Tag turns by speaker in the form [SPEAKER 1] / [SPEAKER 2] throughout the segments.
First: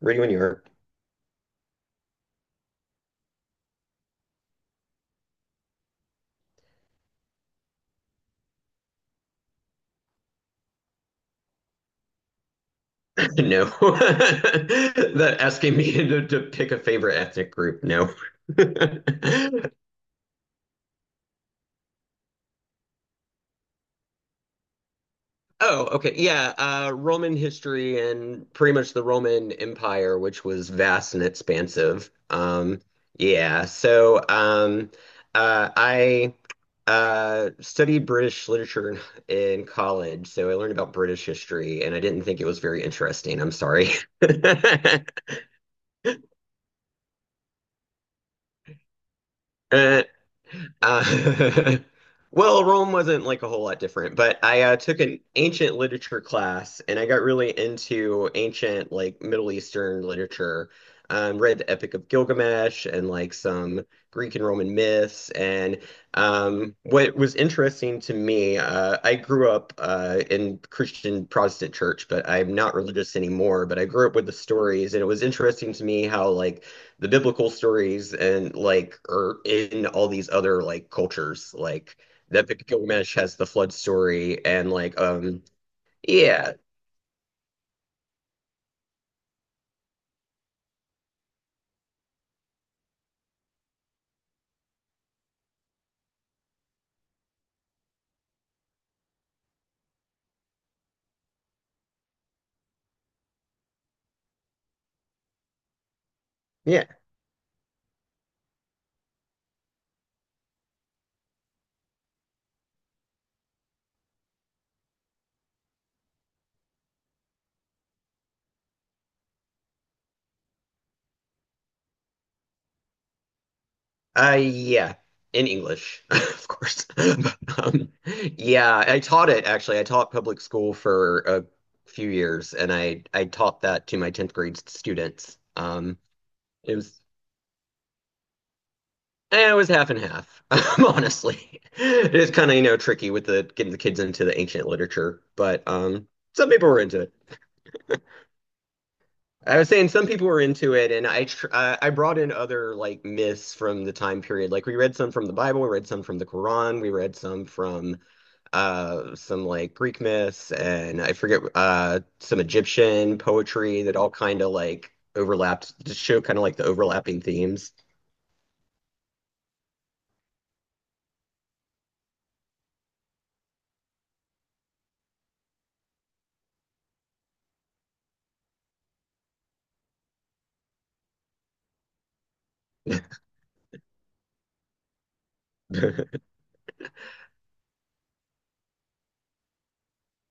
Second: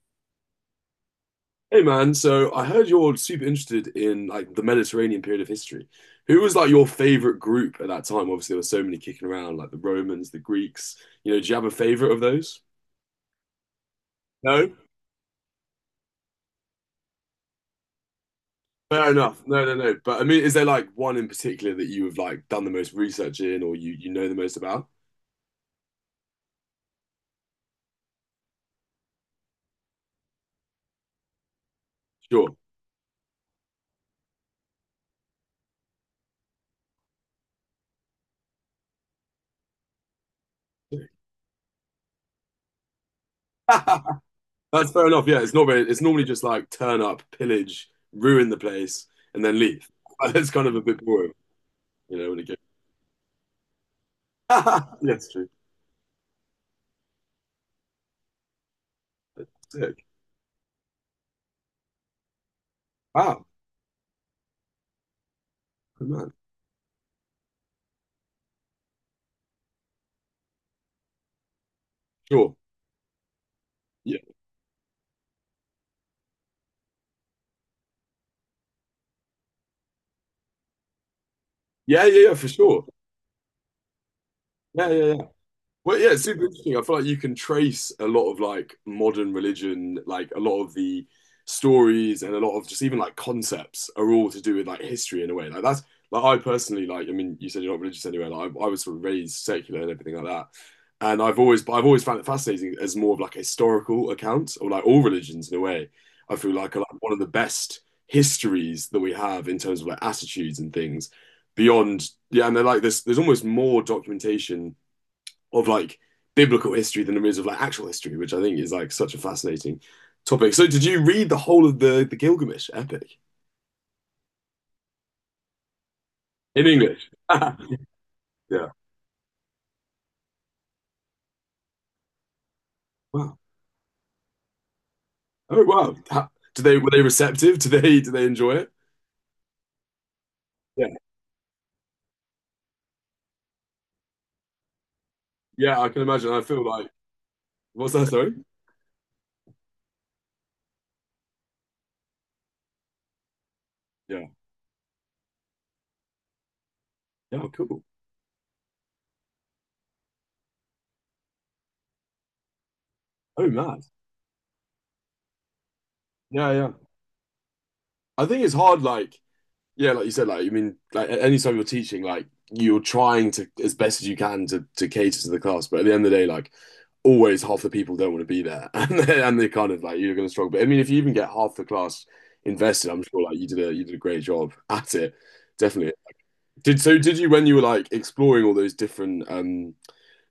[SPEAKER 1] Were you in Europe?
[SPEAKER 2] Hey man, so I heard you're super interested in like the Mediterranean period of history. Who was like your favorite group at that time? Obviously, there were so many kicking around, like the Romans, the Greeks. You know, do you have a favorite of those?
[SPEAKER 1] No.
[SPEAKER 2] No?
[SPEAKER 1] That asking me to pick a favorite ethnic group. No.
[SPEAKER 2] Fair enough. No, no, no. But I mean, is there like one in particular that you have like done the most research in or you know the most about?
[SPEAKER 1] Oh, okay. Yeah. Roman history and pretty much the Roman Empire, which was vast and expansive.
[SPEAKER 2] Sure.
[SPEAKER 1] Yeah. So I Studied British literature in college. So I learned about British history and I didn't think it was very interesting. I'm sorry.
[SPEAKER 2] That's fair enough. Yeah, it's not very, it's normally just like turn up, pillage, ruin the place, and then leave.
[SPEAKER 1] Uh,
[SPEAKER 2] That's kind of a bit boring,
[SPEAKER 1] Uh,
[SPEAKER 2] you know, when it goes.
[SPEAKER 1] Rome wasn't like a whole lot different, but I took an
[SPEAKER 2] Yes, true.
[SPEAKER 1] ancient literature class and I got really into ancient, like Middle Eastern
[SPEAKER 2] Sick.
[SPEAKER 1] literature. Read the Epic of Gilgamesh and like
[SPEAKER 2] Wow.
[SPEAKER 1] some Greek and Roman myths. And
[SPEAKER 2] Good man.
[SPEAKER 1] what was interesting to me, I grew up in Christian Protestant church, but
[SPEAKER 2] Sure.
[SPEAKER 1] I'm not religious anymore. But I grew up
[SPEAKER 2] Yeah.
[SPEAKER 1] with the stories, and it was interesting to me how like the biblical stories and like are in all these other like cultures. Like
[SPEAKER 2] Yeah. Yeah. Yeah,
[SPEAKER 1] the
[SPEAKER 2] for
[SPEAKER 1] Epic of
[SPEAKER 2] sure.
[SPEAKER 1] Gilgamesh has the flood story and
[SPEAKER 2] Yeah. Yeah. Yeah. Well, yeah, it's super
[SPEAKER 1] yeah,
[SPEAKER 2] interesting. I feel like you can trace a lot of like modern religion, like a lot of the stories and a lot of just even like concepts are all to do with like history in a way. Like that's like I personally like. I mean, you said you're not religious anyway. Like I was sort of raised secular and everything like that, and I've always but I've always found it fascinating as more of like a historical account or like all religions in a way. I feel like are
[SPEAKER 1] yeah.
[SPEAKER 2] like one of the best histories that we have in terms of like attitudes and things beyond. Yeah, and they're like this. There's almost more documentation of like biblical history than there is of like actual history, which I think is like such a fascinating topic. So did you read the whole of the Gilgamesh epic
[SPEAKER 1] Yeah. In English, of
[SPEAKER 2] in
[SPEAKER 1] course.
[SPEAKER 2] English?
[SPEAKER 1] But,
[SPEAKER 2] Yeah.
[SPEAKER 1] yeah, I taught it actually. I taught public school for a few years and I
[SPEAKER 2] Wow.
[SPEAKER 1] taught that to my 10th grade students.
[SPEAKER 2] Oh wow. How, do
[SPEAKER 1] It
[SPEAKER 2] they were
[SPEAKER 1] was
[SPEAKER 2] they receptive? Do they enjoy it?
[SPEAKER 1] It was half and half,
[SPEAKER 2] Yeah.
[SPEAKER 1] honestly. It is kind of, you know, tricky with the getting the kids into the ancient literature, but
[SPEAKER 2] Yeah, I can imagine. I
[SPEAKER 1] some
[SPEAKER 2] feel
[SPEAKER 1] people were
[SPEAKER 2] like
[SPEAKER 1] into it.
[SPEAKER 2] what's that, sorry?
[SPEAKER 1] I was saying some people were into it, and I brought in other like myths from the time
[SPEAKER 2] Yeah.
[SPEAKER 1] period. Like we read some from the Bible, we read some from the Quran, we read
[SPEAKER 2] Yeah,
[SPEAKER 1] some
[SPEAKER 2] cool.
[SPEAKER 1] from some like Greek myths, and I forget some Egyptian
[SPEAKER 2] Oh
[SPEAKER 1] poetry
[SPEAKER 2] mad.
[SPEAKER 1] that all kind of like overlapped to show kind of
[SPEAKER 2] Yeah,
[SPEAKER 1] like the
[SPEAKER 2] yeah.
[SPEAKER 1] overlapping themes.
[SPEAKER 2] I think it's hard like yeah, like you said, like I mean, like at any time you're teaching, like you're trying to as best as you can to cater to the class, but at the end of the day, like always half the people don't want to be there, and they kind of like you're going to struggle. But I mean, if you even get half the class invested, I'm sure like you did a great job at it, definitely. Did so? Did you when you were like exploring all those different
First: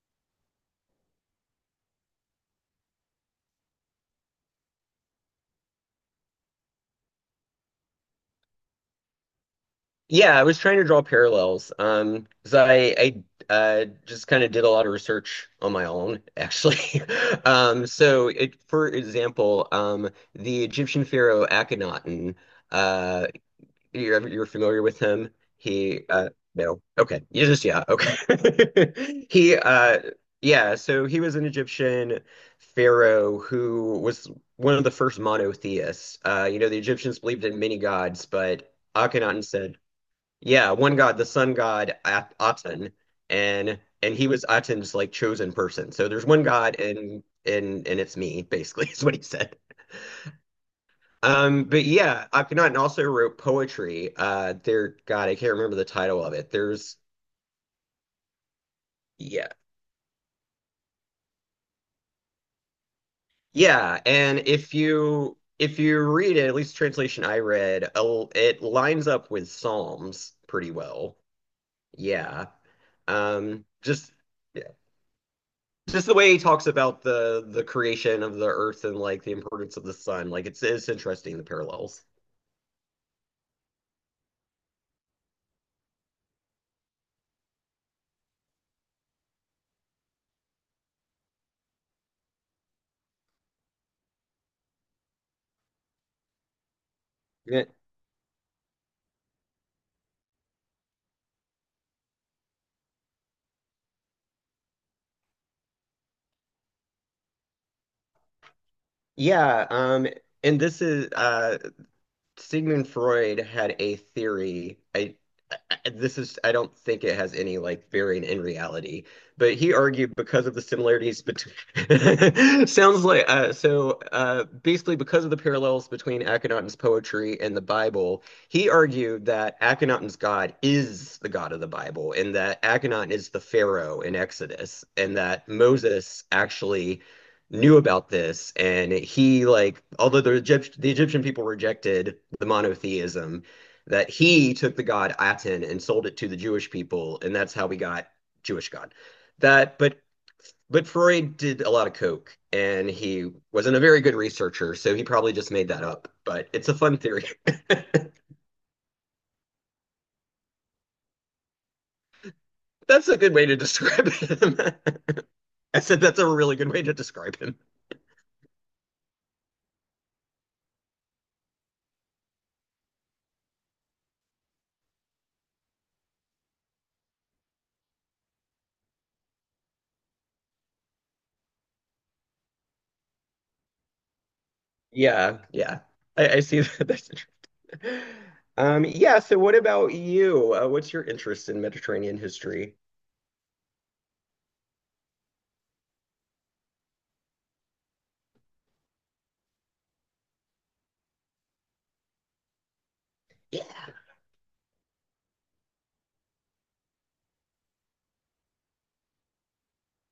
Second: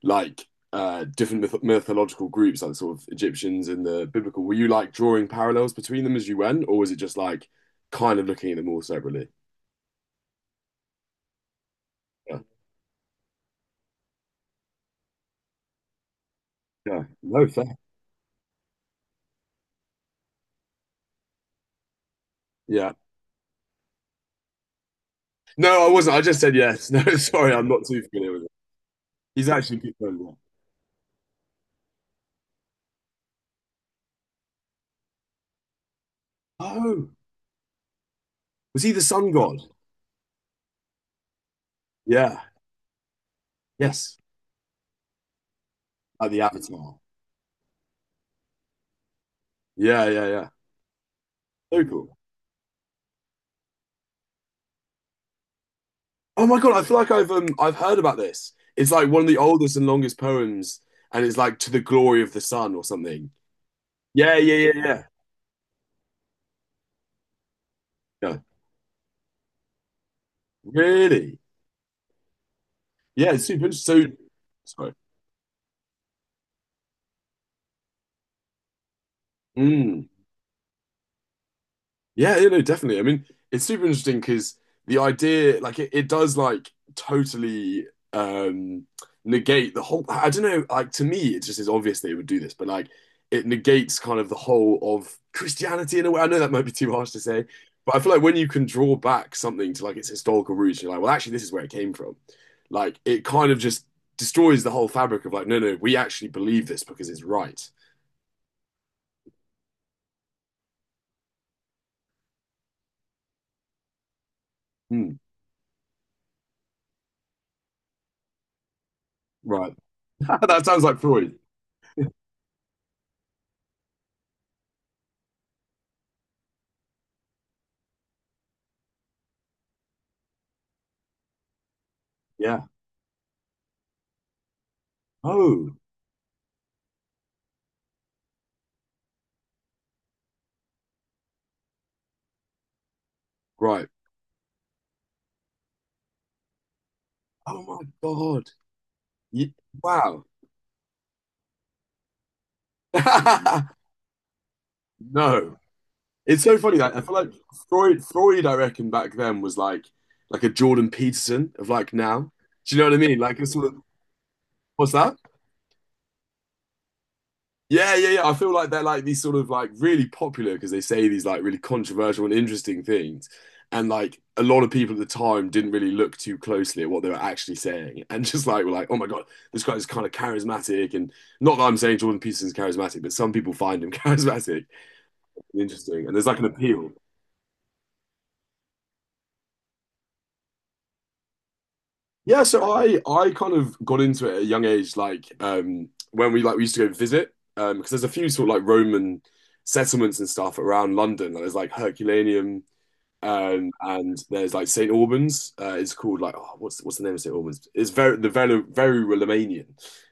[SPEAKER 2] like different mythological groups, like sort of Egyptians and the biblical, were you like drawing parallels between them as you went, or was it just like kind of looking at them all separately?
[SPEAKER 1] Yeah, I was trying to draw parallels. 'Cause I just kind of did a lot of research on my own, actually.
[SPEAKER 2] Yeah. No, fair.
[SPEAKER 1] So it, for example, the Egyptian pharaoh Akhenaten,
[SPEAKER 2] Yeah.
[SPEAKER 1] uh, you're familiar with him?
[SPEAKER 2] No, I
[SPEAKER 1] He
[SPEAKER 2] wasn't. I just said
[SPEAKER 1] No.
[SPEAKER 2] yes. No,
[SPEAKER 1] Okay. You
[SPEAKER 2] sorry,
[SPEAKER 1] just
[SPEAKER 2] I'm not
[SPEAKER 1] yeah,
[SPEAKER 2] too
[SPEAKER 1] okay.
[SPEAKER 2] familiar with it. He's
[SPEAKER 1] He
[SPEAKER 2] actually a good friend. Yeah.
[SPEAKER 1] Yeah, so he was an Egyptian pharaoh who was one of the first monotheists. You know, the
[SPEAKER 2] Oh,
[SPEAKER 1] Egyptians believed in many gods, but
[SPEAKER 2] was he the sun
[SPEAKER 1] Akhenaten
[SPEAKER 2] god?
[SPEAKER 1] said yeah, one god, the sun god At
[SPEAKER 2] Yeah.
[SPEAKER 1] Aten, and and
[SPEAKER 2] Yes.
[SPEAKER 1] he was Aten's like chosen person. So there's
[SPEAKER 2] Like the
[SPEAKER 1] one god,
[SPEAKER 2] Avatar.
[SPEAKER 1] and it's me, basically, is what he said.
[SPEAKER 2] Yeah, yeah, yeah. So
[SPEAKER 1] But
[SPEAKER 2] cool.
[SPEAKER 1] yeah, Akhenaten also wrote poetry. There, God, I can't remember the title of
[SPEAKER 2] Oh
[SPEAKER 1] it.
[SPEAKER 2] my God, I feel
[SPEAKER 1] There's
[SPEAKER 2] like I've heard about this. It's like one of the
[SPEAKER 1] Yeah,
[SPEAKER 2] oldest and longest poems, and it's like to the glory of the sun or something.
[SPEAKER 1] yeah,
[SPEAKER 2] Yeah,
[SPEAKER 1] and
[SPEAKER 2] yeah, yeah,
[SPEAKER 1] if
[SPEAKER 2] yeah.
[SPEAKER 1] you if you read it, at least the translation I read,
[SPEAKER 2] Yeah.
[SPEAKER 1] it lines up with Psalms pretty well.
[SPEAKER 2] Really?
[SPEAKER 1] Yeah,
[SPEAKER 2] Yeah, it's
[SPEAKER 1] um,
[SPEAKER 2] super
[SPEAKER 1] just.
[SPEAKER 2] interesting. So, sorry.
[SPEAKER 1] Just the way he talks about the creation of the earth and like the importance of the
[SPEAKER 2] Mm.
[SPEAKER 1] sun like it's interesting the parallels
[SPEAKER 2] Yeah, you know, definitely. I mean, it's super interesting because the idea, like, it does like totally um negate the whole. I don't know. Like to me, it just is obvious that it would do this, but like, it negates kind of the whole of Christianity in a way. I know that might be too harsh to say,
[SPEAKER 1] yeah,
[SPEAKER 2] but I feel like when you can draw back something to like its historical roots, you're like, well, actually, this is where it came from. Like, it kind of just destroys the whole fabric of like, no, no, we actually believe this because it's right.
[SPEAKER 1] yeah and this is Sigmund Freud had a theory I
[SPEAKER 2] Hmm,
[SPEAKER 1] This is I don't think it has any like bearing in reality, but he
[SPEAKER 2] right.
[SPEAKER 1] argued because of the
[SPEAKER 2] That sounds like
[SPEAKER 1] similarities
[SPEAKER 2] Freud.
[SPEAKER 1] between sounds like basically because of the parallels between Akhenaten's poetry and the Bible, he argued that Akhenaten's God is the God of the Bible, and that
[SPEAKER 2] Yeah.
[SPEAKER 1] Akhenaten is the Pharaoh in Exodus, and that
[SPEAKER 2] Oh,
[SPEAKER 1] Moses actually knew about this, and he like although the Egyptian people rejected the monotheism
[SPEAKER 2] right.
[SPEAKER 1] that he took the god Aten and sold it to the Jewish people, and that's
[SPEAKER 2] Oh
[SPEAKER 1] how we
[SPEAKER 2] my
[SPEAKER 1] got
[SPEAKER 2] God.
[SPEAKER 1] Jewish God.
[SPEAKER 2] Ye-
[SPEAKER 1] That, but
[SPEAKER 2] wow.
[SPEAKER 1] but Freud did a lot of coke, and he wasn't a very good researcher, so he probably just
[SPEAKER 2] No.
[SPEAKER 1] made that up.
[SPEAKER 2] It's
[SPEAKER 1] But
[SPEAKER 2] so
[SPEAKER 1] it's a
[SPEAKER 2] funny that
[SPEAKER 1] fun
[SPEAKER 2] I feel
[SPEAKER 1] theory.
[SPEAKER 2] like Freud, I reckon back then was like a Jordan Peterson of like now. Do you know what I
[SPEAKER 1] That's a
[SPEAKER 2] mean?
[SPEAKER 1] good
[SPEAKER 2] Like a
[SPEAKER 1] way to
[SPEAKER 2] sort of
[SPEAKER 1] describe him.
[SPEAKER 2] what's that?
[SPEAKER 1] I said that's a really good way to describe him.
[SPEAKER 2] Yeah, yeah, yeah. I feel like they're like these sort of like really popular because they say these like really controversial and interesting things. And like a lot of people at the time didn't really look too closely at what they were actually saying and just like were like, oh my God, this guy is kind of charismatic. And not that I'm saying Jordan Peterson's charismatic, but some people find him charismatic
[SPEAKER 1] Yeah,
[SPEAKER 2] and
[SPEAKER 1] yeah,
[SPEAKER 2] interesting. And there's
[SPEAKER 1] I,
[SPEAKER 2] like
[SPEAKER 1] I
[SPEAKER 2] an
[SPEAKER 1] see that.
[SPEAKER 2] appeal.
[SPEAKER 1] That's interesting. Yeah. So, what about you? What's your interest in Mediterranean
[SPEAKER 2] Yeah, so
[SPEAKER 1] history?
[SPEAKER 2] I kind of got into it at a young age, like when we like we used to go visit, because there's a few sort of like Roman settlements and stuff around London. Like there's like Herculaneum.
[SPEAKER 1] Yeah,
[SPEAKER 2] And there's like St. Albans. It's called like oh, what's the name of St. Albans? It's very the very Romanian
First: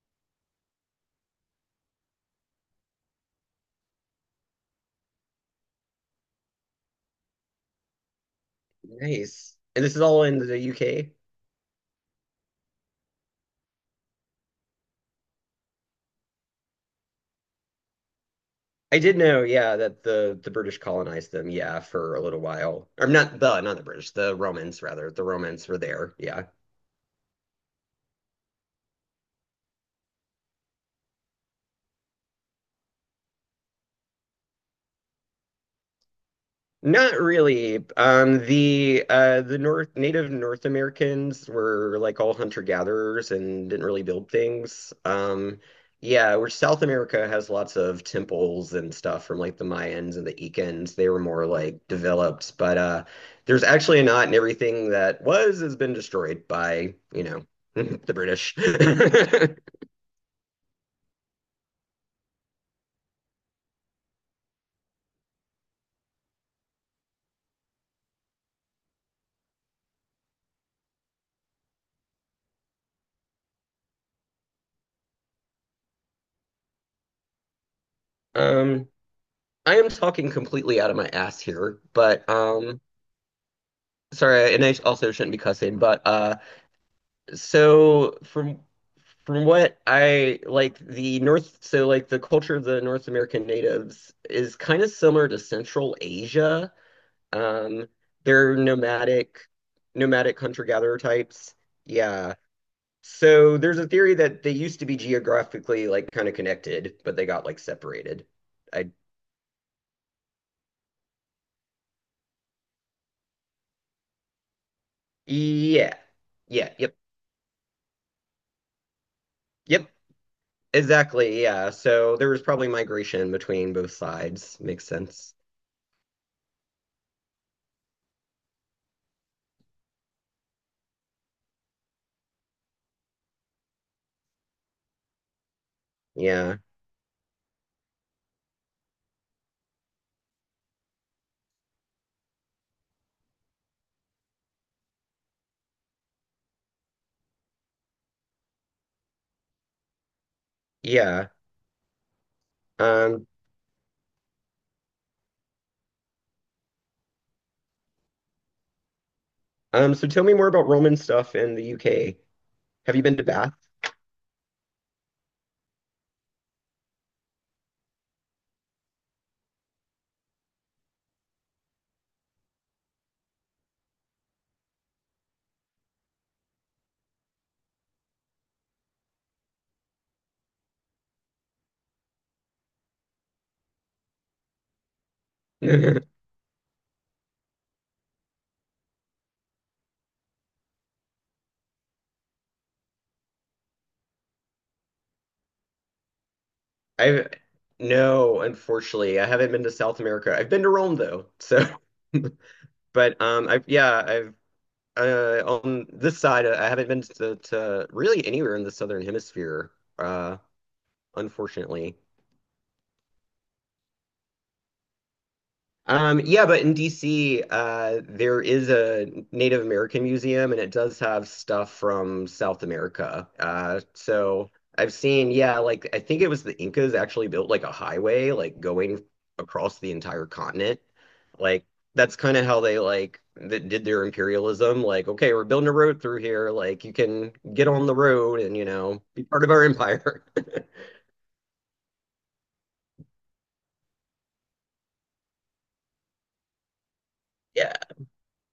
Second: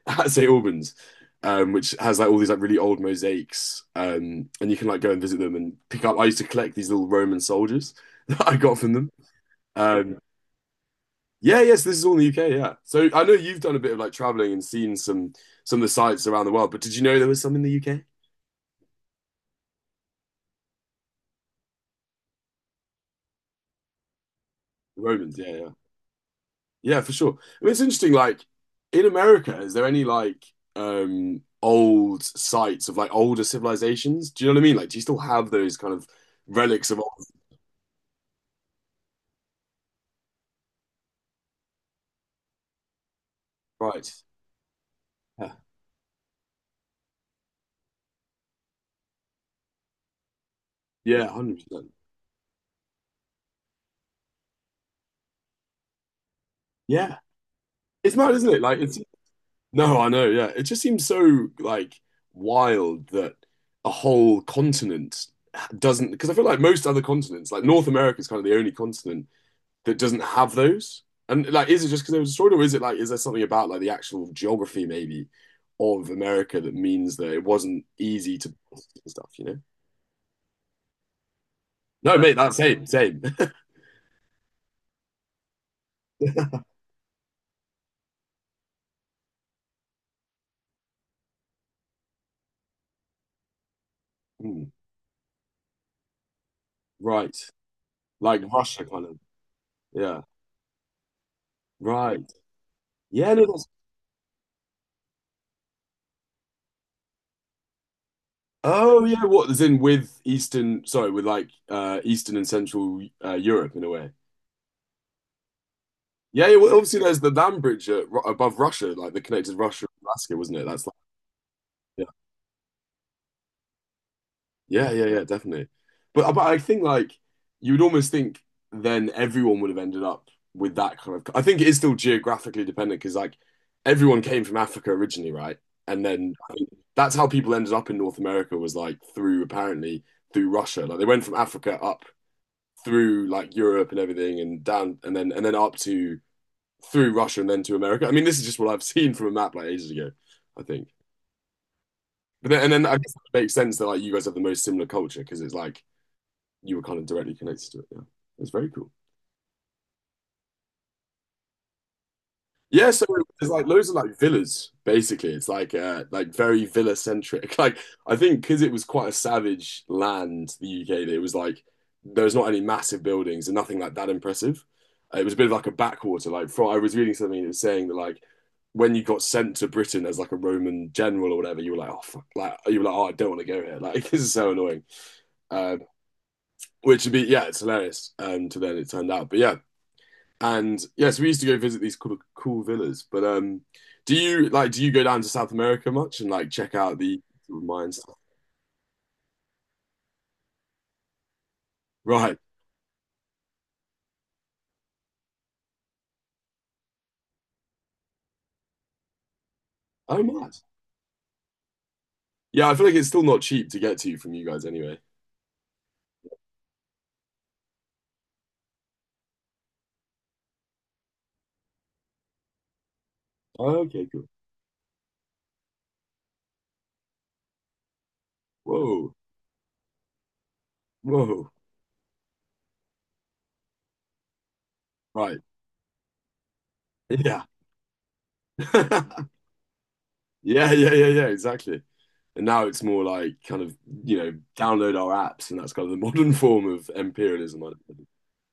[SPEAKER 2] at St. Albans, which has like all these like really old mosaics. And you can like go and visit them and pick up. I used to collect these little Roman soldiers that I got from them.
[SPEAKER 1] nice. And this is
[SPEAKER 2] Um,
[SPEAKER 1] all in the UK.
[SPEAKER 2] yeah, yes, this is all in the UK. Yeah, so I know you've done a bit of like traveling and seen some of the sites around the world. But did you know there was some in the UK?
[SPEAKER 1] I did know, yeah, that the British colonized them, yeah, for a little while. Or not the British, the Romans rather. The
[SPEAKER 2] Romans, yeah,
[SPEAKER 1] Romans
[SPEAKER 2] yeah.
[SPEAKER 1] were there, yeah.
[SPEAKER 2] Yeah, for sure. I mean, it's interesting, like in America, is there any like old sites of like older civilizations? Do you know what I mean? Like, do you still have those kind of relics of
[SPEAKER 1] Not
[SPEAKER 2] old
[SPEAKER 1] really. The North Native North Americans were like all hunter-gatherers and didn't really
[SPEAKER 2] sites?
[SPEAKER 1] build things.
[SPEAKER 2] Yeah.
[SPEAKER 1] Yeah, where South America has lots of temples and stuff from like the Mayans and the Incans. They were
[SPEAKER 2] Yeah,
[SPEAKER 1] more like
[SPEAKER 2] 100%.
[SPEAKER 1] developed, but there's actually not, and everything that was has been destroyed by,
[SPEAKER 2] Yeah.
[SPEAKER 1] you know, the
[SPEAKER 2] It's mad, isn't
[SPEAKER 1] British.
[SPEAKER 2] it? Like it's no, I know, yeah. It just seems so like wild that a whole continent doesn't because I feel like most other continents, like North America is kind of the only continent that doesn't have those? And like, is it just because it was destroyed, or is it like, is there something about like the actual geography maybe of America that means that it wasn't easy to
[SPEAKER 1] Um,
[SPEAKER 2] stuff? You know?
[SPEAKER 1] I am talking completely out of my ass here,
[SPEAKER 2] No,
[SPEAKER 1] but
[SPEAKER 2] mate, that's same, same.
[SPEAKER 1] sorry, and I also shouldn't be cussing, but So from what I like the North, so like the culture of the North American natives is
[SPEAKER 2] Hmm,
[SPEAKER 1] kind of similar to Central Asia.
[SPEAKER 2] right,
[SPEAKER 1] Um,
[SPEAKER 2] like
[SPEAKER 1] they're
[SPEAKER 2] Russia, kind of. Yeah,
[SPEAKER 1] nomadic hunter-gatherer types.
[SPEAKER 2] right.
[SPEAKER 1] Yeah.
[SPEAKER 2] Yeah, no,
[SPEAKER 1] So
[SPEAKER 2] that's.
[SPEAKER 1] there's a theory that they used to be geographically like kind of connected, but they got like separated. I
[SPEAKER 2] Oh yeah, what is in with Eastern? Sorry, with like Eastern and Central Europe in a way.
[SPEAKER 1] Yeah.
[SPEAKER 2] Yeah, yeah. Well,
[SPEAKER 1] Yeah, yep.
[SPEAKER 2] obviously there's the land bridge at, above Russia, like that connected Russia
[SPEAKER 1] Yep.
[SPEAKER 2] and Alaska, wasn't it? That's like,
[SPEAKER 1] Exactly. Yeah.
[SPEAKER 2] yeah.
[SPEAKER 1] So there was probably migration between both sides. Makes
[SPEAKER 2] Yeah, yeah, yeah,
[SPEAKER 1] sense.
[SPEAKER 2] definitely. But I think like you would almost think then everyone would have ended up with that kind of. I think it is still geographically dependent because like everyone came from Africa originally, right? And then I
[SPEAKER 1] Yeah.
[SPEAKER 2] think that's how people ended up in North America was like through apparently through Russia. Like they went from Africa up through like Europe and everything and down and then up to through Russia and then to America. I mean, this is just what I've seen from a map like ages ago, I think.
[SPEAKER 1] Yeah.
[SPEAKER 2] But then and then I guess
[SPEAKER 1] Um,
[SPEAKER 2] it makes sense that like you guys have the most similar culture because it's like you were kind of directly connected to it. Yeah, it's very cool.
[SPEAKER 1] so tell me more about Roman stuff in the UK.
[SPEAKER 2] Yeah,
[SPEAKER 1] Have you
[SPEAKER 2] so
[SPEAKER 1] been to
[SPEAKER 2] there's
[SPEAKER 1] Bath?
[SPEAKER 2] like loads of like villas. Basically, it's like very villa centric. Like I think because it was quite a savage land, the UK. That it was like there's not any massive buildings and nothing like that impressive. It was a bit of like a backwater. Like from, I was reading something that was saying that like when you got sent to Britain as like a Roman general or whatever, you were like, oh fuck, like you were like, oh, I don't want to go here. Like this is so annoying. Um, which would be yeah, it's hilarious. To then it turned out, but yeah, and yeah, so we used to go visit these cool, cool villas. But do you like do you go down to South America much and like check out the
[SPEAKER 1] I've
[SPEAKER 2] sort of mine stuff?
[SPEAKER 1] No, unfortunately, I haven't been to South America. I've been to Rome though. So,
[SPEAKER 2] Right.
[SPEAKER 1] but I've yeah, I've on this side, I haven't been to really anywhere in the Southern Hemisphere.
[SPEAKER 2] Oh,
[SPEAKER 1] Uh,
[SPEAKER 2] mad.
[SPEAKER 1] Unfortunately.
[SPEAKER 2] Yeah, I feel like it's still not cheap to get to from you guys anyway.
[SPEAKER 1] Yeah, but in DC, there is a Native American museum, and it does have stuff from South America.
[SPEAKER 2] Okay, cool.
[SPEAKER 1] So I've seen, yeah, like I think it was the Incas actually built like a highway, like going
[SPEAKER 2] Whoa,
[SPEAKER 1] across the entire continent.
[SPEAKER 2] whoa.
[SPEAKER 1] Like that's kind of how they like that did their imperialism. Like, okay,
[SPEAKER 2] Right.
[SPEAKER 1] we're building a road through here. Like you can
[SPEAKER 2] Yeah.
[SPEAKER 1] get on the road and you know be part of our empire.
[SPEAKER 2] Yeah, yeah, yeah, yeah, exactly. And now it's more like kind of, you know, download our apps, and that's kind of the modern form of imperialism.
[SPEAKER 1] Yeah,
[SPEAKER 2] I-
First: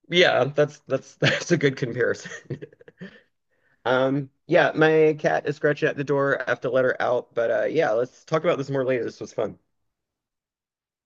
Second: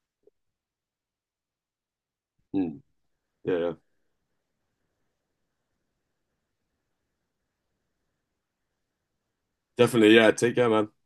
[SPEAKER 1] yeah, that's that's a good comparison.
[SPEAKER 2] Mm, yeah, yeah.
[SPEAKER 1] Yeah, my cat is scratching at the door. I have to let her out. But yeah, let's talk about this more later. This was fun.
[SPEAKER 2] Definitely. Yeah. Take care, man.